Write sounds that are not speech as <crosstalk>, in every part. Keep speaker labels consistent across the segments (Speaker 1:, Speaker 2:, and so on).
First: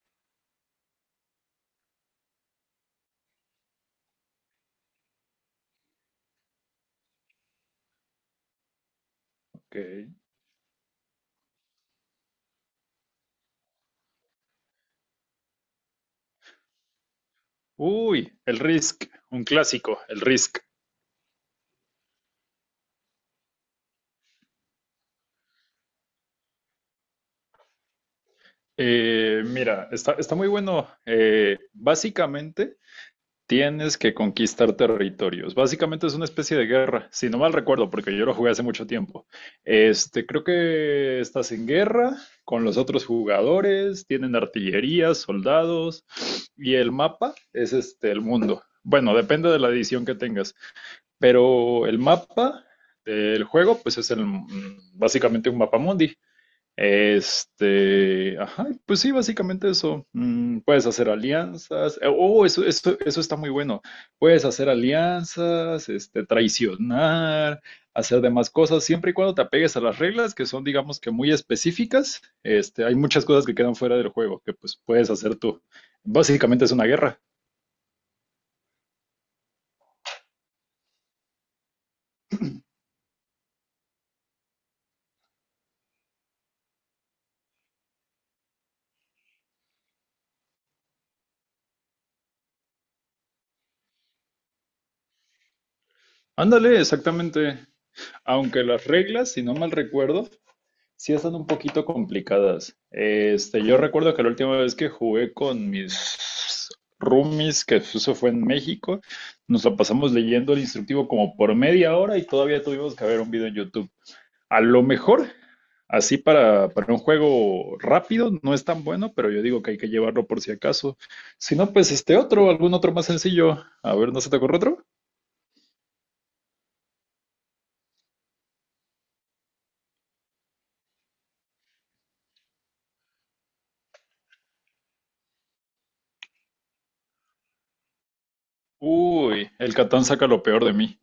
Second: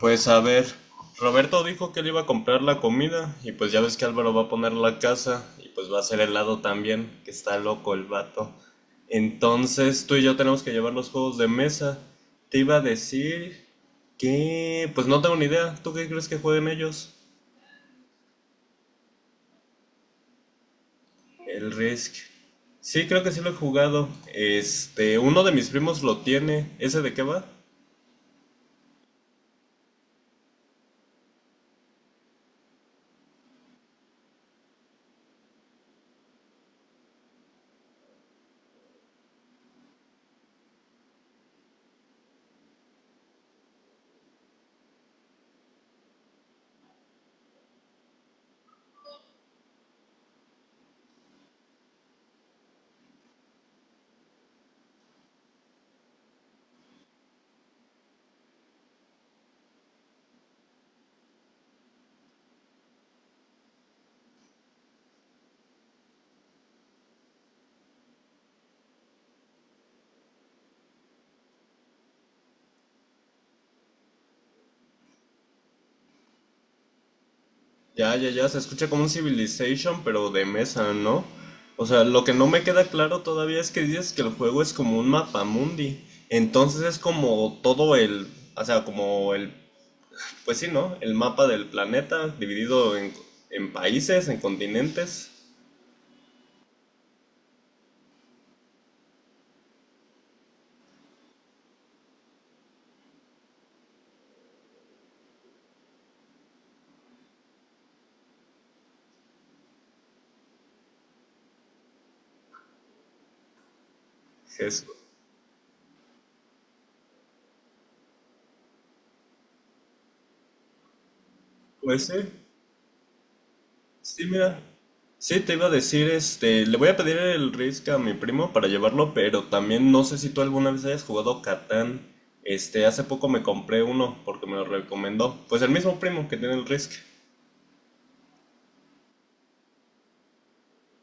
Speaker 1: Pues a ver, Roberto dijo que él iba a comprar la comida y pues ya ves que Álvaro va a poner la casa y pues va a hacer helado también, que está loco el vato.
Speaker 2: Ok.
Speaker 1: Entonces tú y yo tenemos que llevar los juegos de mesa. Te iba a decir que... Pues no tengo ni idea, ¿tú qué crees que jueguen ellos?
Speaker 2: Uy, el Risk, un clásico, el Risk.
Speaker 1: El Risk. Sí, creo que sí lo he jugado. Este, uno de mis primos lo tiene. ¿Ese de qué va?
Speaker 2: Mira, está muy bueno. Básicamente tienes que conquistar territorios. Básicamente es una especie de guerra, si no mal recuerdo, porque yo lo jugué hace mucho tiempo. Este, creo que estás en guerra con los otros jugadores, tienen artillería, soldados, y el mapa es este, el mundo. Bueno, depende de la edición que tengas. Pero el mapa del juego, pues es básicamente un mapa mundi. Este, ajá, pues sí, básicamente eso. Puedes hacer alianzas. Oh, eso está muy bueno. Puedes hacer alianzas, este, traicionar, hacer demás cosas, siempre y cuando te apegues a las reglas que son, digamos que muy específicas. Este, hay muchas cosas que quedan fuera del juego que pues puedes hacer tú. Básicamente es una guerra.
Speaker 1: Ya, ya, ya, se escucha como un Civilization, pero de mesa, ¿no? O sea, lo que no me queda claro todavía es que dices que el juego es como un mapamundi. Entonces es como todo el, o sea, como el, pues sí, ¿no? El mapa del planeta dividido en países, en continentes.
Speaker 2: Ándale, exactamente. Aunque las reglas, si no mal recuerdo, sí, están un poquito complicadas. Este, yo recuerdo que la última vez que jugué con mis roomies, que eso fue en México, nos la pasamos leyendo el instructivo como por media hora y todavía tuvimos que ver un video en YouTube. A lo
Speaker 1: Jesús.
Speaker 2: mejor, así para un juego rápido, no es tan bueno, pero yo digo que hay que llevarlo por si acaso. Si no, pues
Speaker 1: Pues sí.
Speaker 2: este otro, algún otro más sencillo. A ver, ¿no
Speaker 1: Sí,
Speaker 2: se te ocurre
Speaker 1: mira.
Speaker 2: otro?
Speaker 1: Sí, te iba a decir, este, le voy a pedir el Risk a mi primo para llevarlo, pero también no sé si tú alguna vez hayas jugado Catán. Este, hace poco me compré uno porque me lo recomendó. Pues el mismo primo que tiene el Risk.
Speaker 2: Uy, el Catán saca lo peor de mí.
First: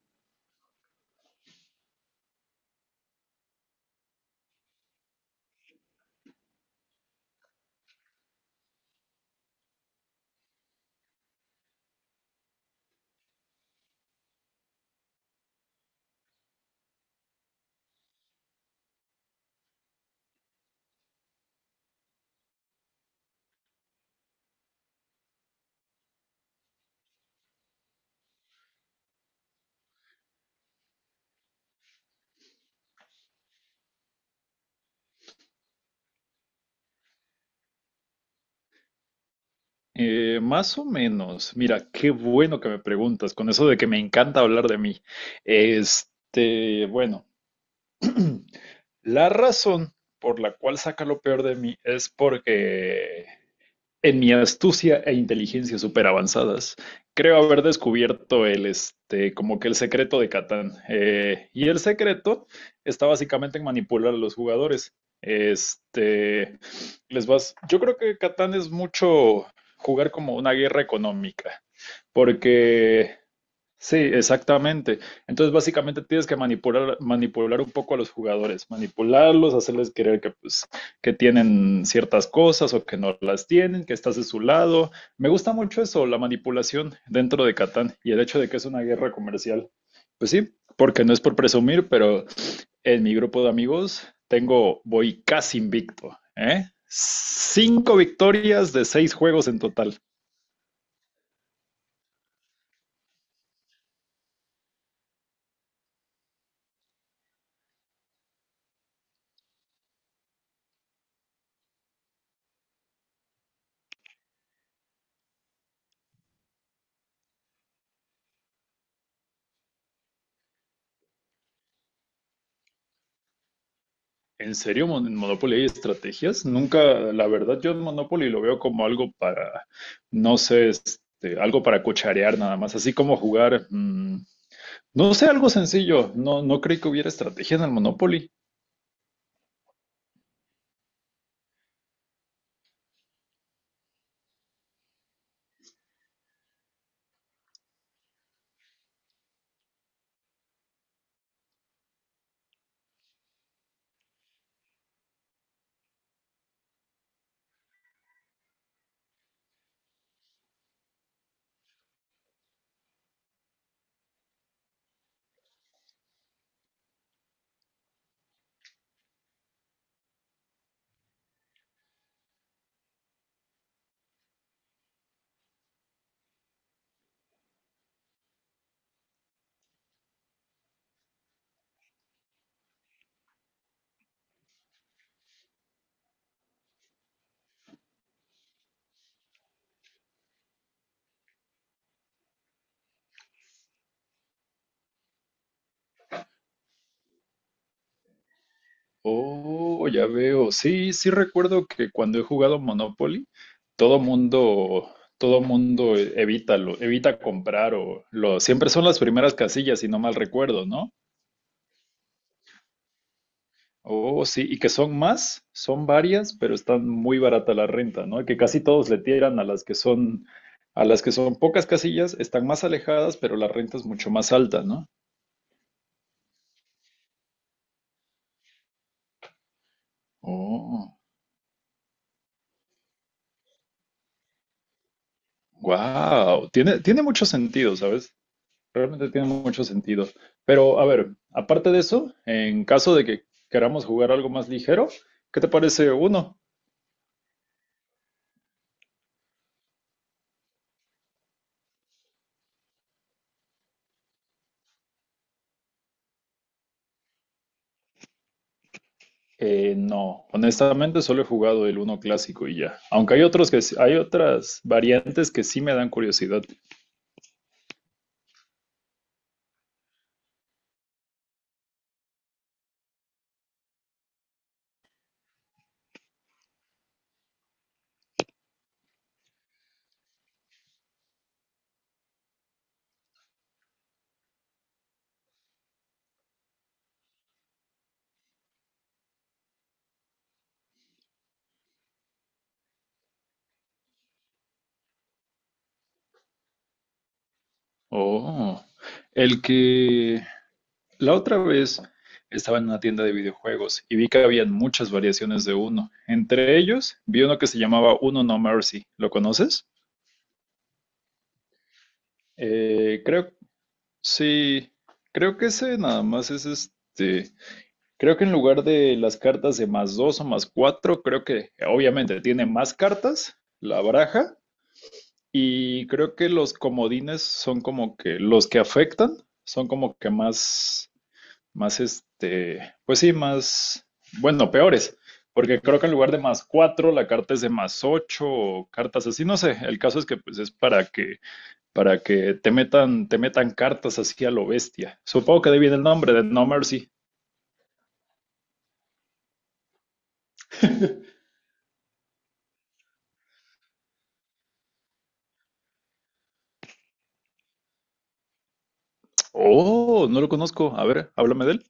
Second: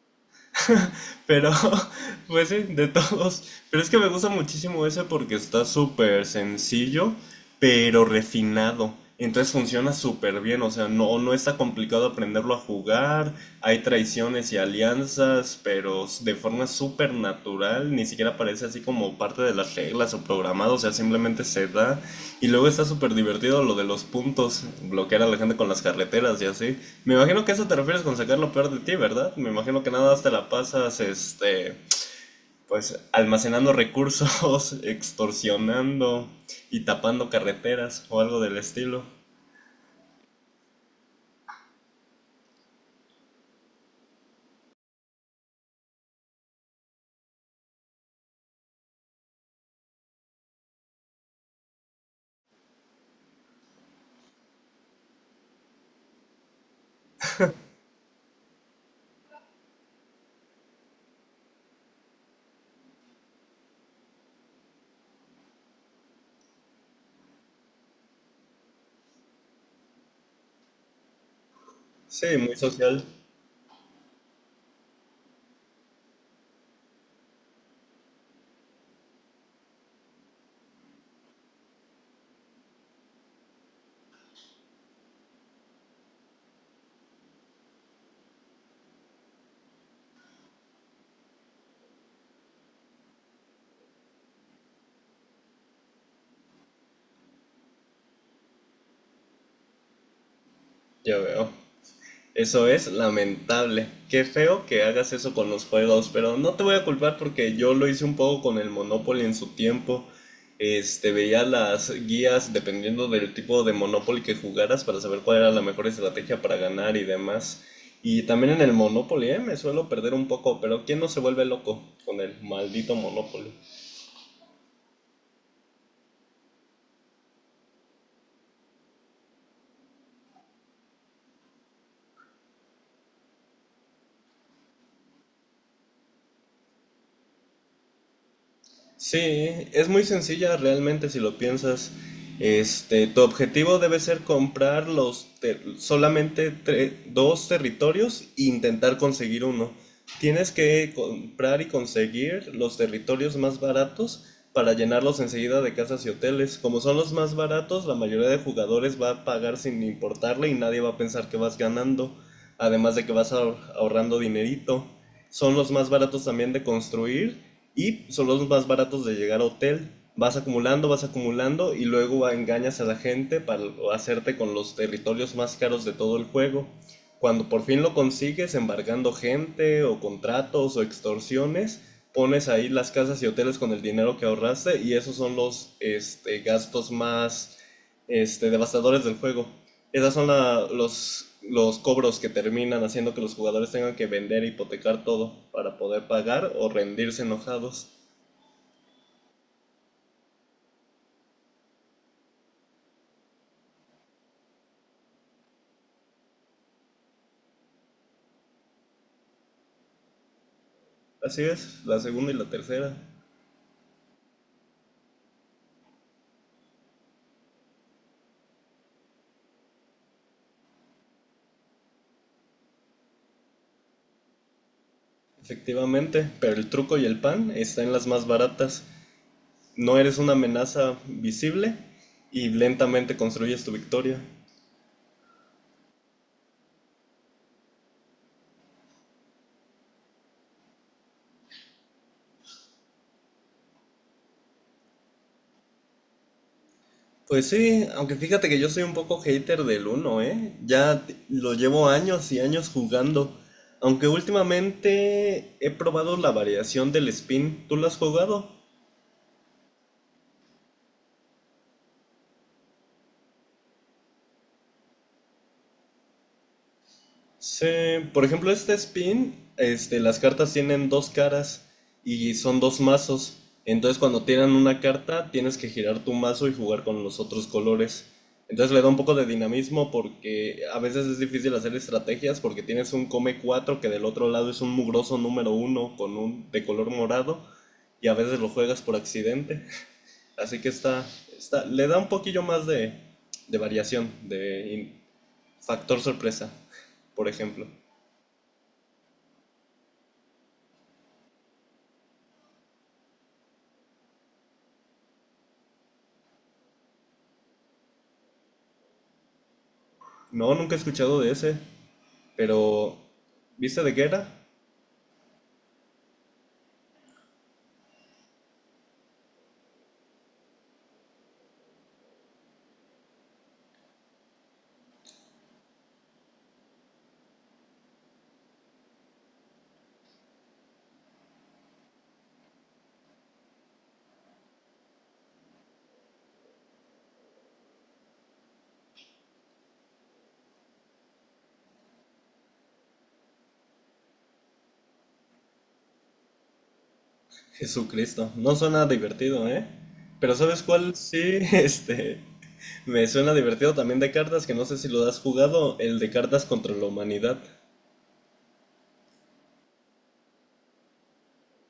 Speaker 1: Pero, <laughs> pues sí, de todos. Pero es que me gusta muchísimo ese porque está súper sencillo, pero refinado. Entonces funciona súper bien, o sea, no está complicado aprenderlo a jugar, hay traiciones y alianzas, pero de forma súper natural, ni siquiera parece así como parte de las reglas o programado, o sea, simplemente se da y luego está súper divertido lo de los puntos, bloquear a la gente con las carreteras y así. Me imagino que eso te refieres con sacar lo peor de ti, ¿verdad? Me imagino que nada más te la pasas, este, pues almacenando recursos, <laughs> extorsionando y tapando carreteras o algo del estilo.
Speaker 2: Más o menos. Mira, qué bueno que me preguntas con eso de que me encanta hablar de mí. Este, bueno, <clears throat> la razón por la cual saca lo peor de mí es porque en mi astucia e inteligencia súper avanzadas, creo haber descubierto el, este, como que el secreto de Catán. Y el secreto está básicamente en manipular a los jugadores. Este, les vas, yo creo que Catán es mucho jugar como una guerra económica,
Speaker 1: Sí, muy social,
Speaker 2: porque sí, exactamente. Entonces, básicamente tienes que manipular un poco a los jugadores, manipularlos, hacerles creer que, pues, que tienen ciertas cosas o que no las tienen, que estás de su lado. Me gusta mucho eso, la manipulación dentro de Catán y el hecho de que es una guerra comercial. Pues sí, porque no es por presumir, pero en mi grupo de amigos tengo, voy casi invicto, ¿eh? Cinco victorias de seis juegos en total.
Speaker 1: ya veo. Eso es lamentable. Qué feo que hagas eso con los juegos, pero no te voy a culpar porque yo lo hice un poco con el Monopoly en su tiempo. Este, veía las guías dependiendo del tipo de Monopoly que jugaras para saber cuál era la mejor estrategia para ganar y demás. Y también en el Monopoly, me suelo perder un poco, pero ¿quién no se vuelve loco con el maldito Monopoly?
Speaker 2: ¿En serio en Monopoly hay estrategias? Nunca, la verdad, yo Monopoly lo veo como algo para, no sé, este, algo para cucharear nada más, así como jugar, no sé, algo sencillo. No, no creí que hubiera estrategia en el Monopoly.
Speaker 1: Sí, es muy sencilla realmente si lo piensas. Este, tu objetivo debe ser comprar solamente dos territorios e intentar conseguir uno. Tienes que comprar y conseguir los territorios más baratos para llenarlos enseguida de casas y hoteles. Como son los más baratos, la mayoría de jugadores va a pagar sin importarle y nadie va a pensar que vas ganando, además de que ahorrando dinerito. Son los más baratos también de construir y son los más baratos de llegar a hotel. Vas acumulando y luego engañas a la gente para hacerte con los territorios más caros de todo el juego. Cuando por fin lo consigues, embargando gente o contratos o extorsiones, pones ahí las casas y hoteles con el dinero que ahorraste y esos son los gastos más devastadores del juego. Esos son los cobros que terminan haciendo que los jugadores tengan que vender e hipotecar todo para poder pagar o rendirse enojados.
Speaker 2: Oh, ya veo. Sí, sí recuerdo que cuando he jugado Monopoly, todo mundo, todo mundo evita comprar siempre son las primeras casillas, si no mal recuerdo, ¿no?
Speaker 1: Así es, la segunda y la tercera.
Speaker 2: Oh, sí, y que son varias, pero están muy barata la renta, ¿no? Que casi todos le tiran a las que son pocas casillas, están más alejadas, pero la renta es mucho más alta, ¿no?
Speaker 1: Efectivamente, pero el truco y el pan están en las más baratas. No eres una
Speaker 2: Oh,
Speaker 1: amenaza visible y lentamente construyes tu victoria.
Speaker 2: wow, tiene mucho sentido, ¿sabes? Realmente tiene mucho sentido. Pero, a ver, aparte de eso, en caso de que queramos jugar algo más ligero, ¿qué te parece uno?
Speaker 1: Pues sí, aunque fíjate que yo soy un poco hater del uno, ¿eh? Lo llevo años y años jugando. Aunque últimamente he probado la variación del spin. ¿Tú lo has jugado?
Speaker 2: No, honestamente solo he jugado el uno clásico y ya. Aunque hay otras variantes que sí me dan curiosidad.
Speaker 1: Sí, por ejemplo, este spin, las cartas tienen dos caras y son dos mazos. Entonces, cuando tiran una carta, tienes que girar tu mazo y jugar con los otros colores. Entonces, le da un poco de dinamismo porque a veces es difícil hacer estrategias porque tienes un come 4 que del otro lado es un mugroso número uno con un de color morado y a veces lo juegas por accidente. Así que está, le da un poquillo más de variación, factor sorpresa, por ejemplo.
Speaker 2: Oh, el que la otra vez estaba en una tienda de videojuegos y vi que habían muchas variaciones de uno. Entre ellos vi uno que se llamaba Uno No Mercy. ¿Lo conoces?
Speaker 1: No, nunca he escuchado de ese, pero
Speaker 2: Eh, creo,
Speaker 1: ¿viste de qué era?
Speaker 2: sí, creo que ese nada más es este. Creo que en lugar de las cartas de más dos o más cuatro, creo que obviamente tiene más cartas la baraja y creo que los comodines son como que los que afectan, son como que más este, pues sí, más, bueno, peores, porque creo que en lugar de más cuatro, la carta es de más ocho o cartas así, no sé, el caso es que pues es para que, te metan cartas así a lo bestia. Supongo que de ahí viene el nombre de No Mercy.
Speaker 1: Jesucristo. No suena divertido, ¿eh? Pero ¿sabes cuál?
Speaker 2: <laughs>
Speaker 1: Sí, <laughs> me suena divertido también de cartas, que no sé si lo has jugado, el de cartas contra la humanidad.
Speaker 2: Oh, no lo conozco. A ver, háblame de él.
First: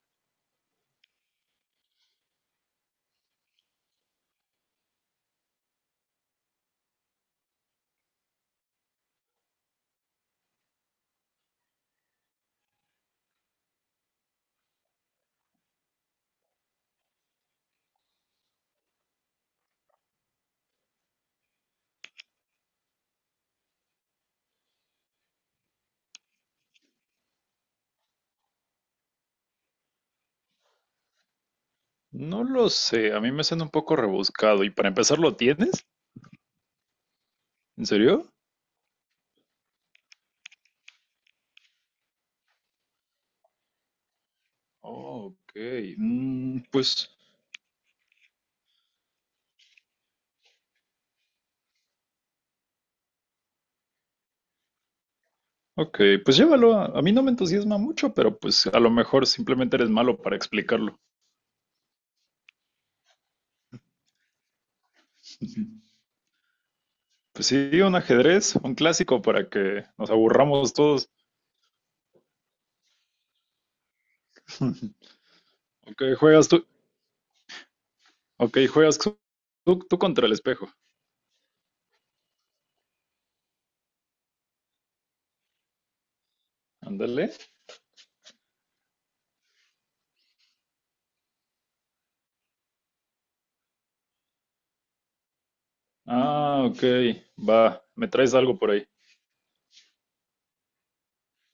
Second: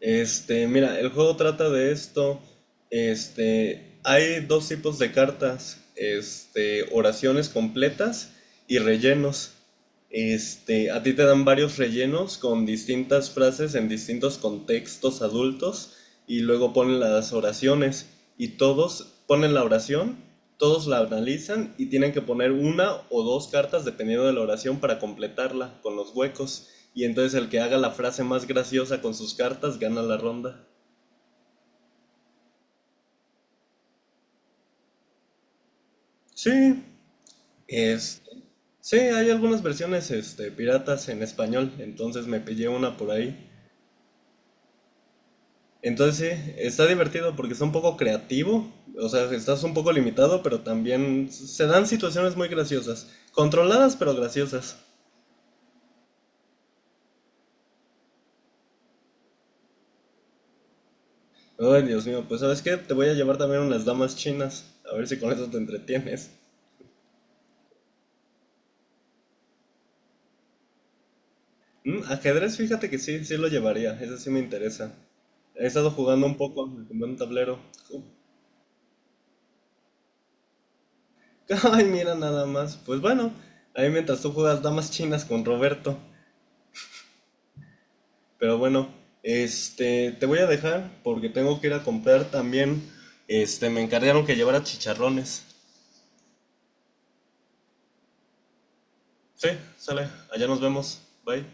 Speaker 1: Este, mira, el juego trata de esto. Este, hay dos tipos de cartas. Este, oraciones completas y rellenos. Este, a ti te dan varios rellenos con distintas frases en distintos contextos adultos y luego ponen las oraciones y todos ponen la oración, todos la analizan y tienen que poner una o dos cartas dependiendo de la oración para completarla con los huecos. Y entonces el que haga la frase más graciosa con sus cartas gana la ronda.
Speaker 2: No lo sé, a mí me suena un poco rebuscado. ¿Y para empezar lo tienes?
Speaker 1: Sí,
Speaker 2: ¿En
Speaker 1: es,
Speaker 2: serio?
Speaker 1: sí, hay algunas versiones este, piratas en español, entonces me pillé una por ahí.
Speaker 2: Oh, ok.
Speaker 1: Entonces sí, está
Speaker 2: Pues,
Speaker 1: divertido porque es un poco creativo, o sea, estás un poco limitado, pero también se dan situaciones muy graciosas, controladas pero graciosas.
Speaker 2: ok, pues llévalo. A mí no me entusiasma mucho, pero pues a lo mejor simplemente eres malo para explicarlo.
Speaker 1: Ay, Dios mío, pues ¿sabes qué? Te voy a llevar también unas damas chinas, a ver si con eso te entretienes.
Speaker 2: Pues sí, un ajedrez, un clásico para que nos aburramos todos.
Speaker 1: Mm, ajedrez, fíjate que sí, sí lo llevaría, eso sí me interesa.
Speaker 2: <laughs>
Speaker 1: He estado
Speaker 2: Ok,
Speaker 1: jugando un
Speaker 2: juegas tú.
Speaker 1: poco, me compré un tablero. Ju-
Speaker 2: Ok, juegas tú, tú contra el espejo.
Speaker 1: <laughs> Ay, mira nada más. Pues bueno, ahí mientras tú juegas damas chinas con Roberto.
Speaker 2: Ándale.
Speaker 1: Pero bueno, te voy a dejar porque tengo que ir a comprar también. Este, me encargaron que llevara chicharrones.
Speaker 2: Ah, ok, va. Me traes algo por ahí.
Speaker 1: Sí, sale, allá nos vemos. Bye.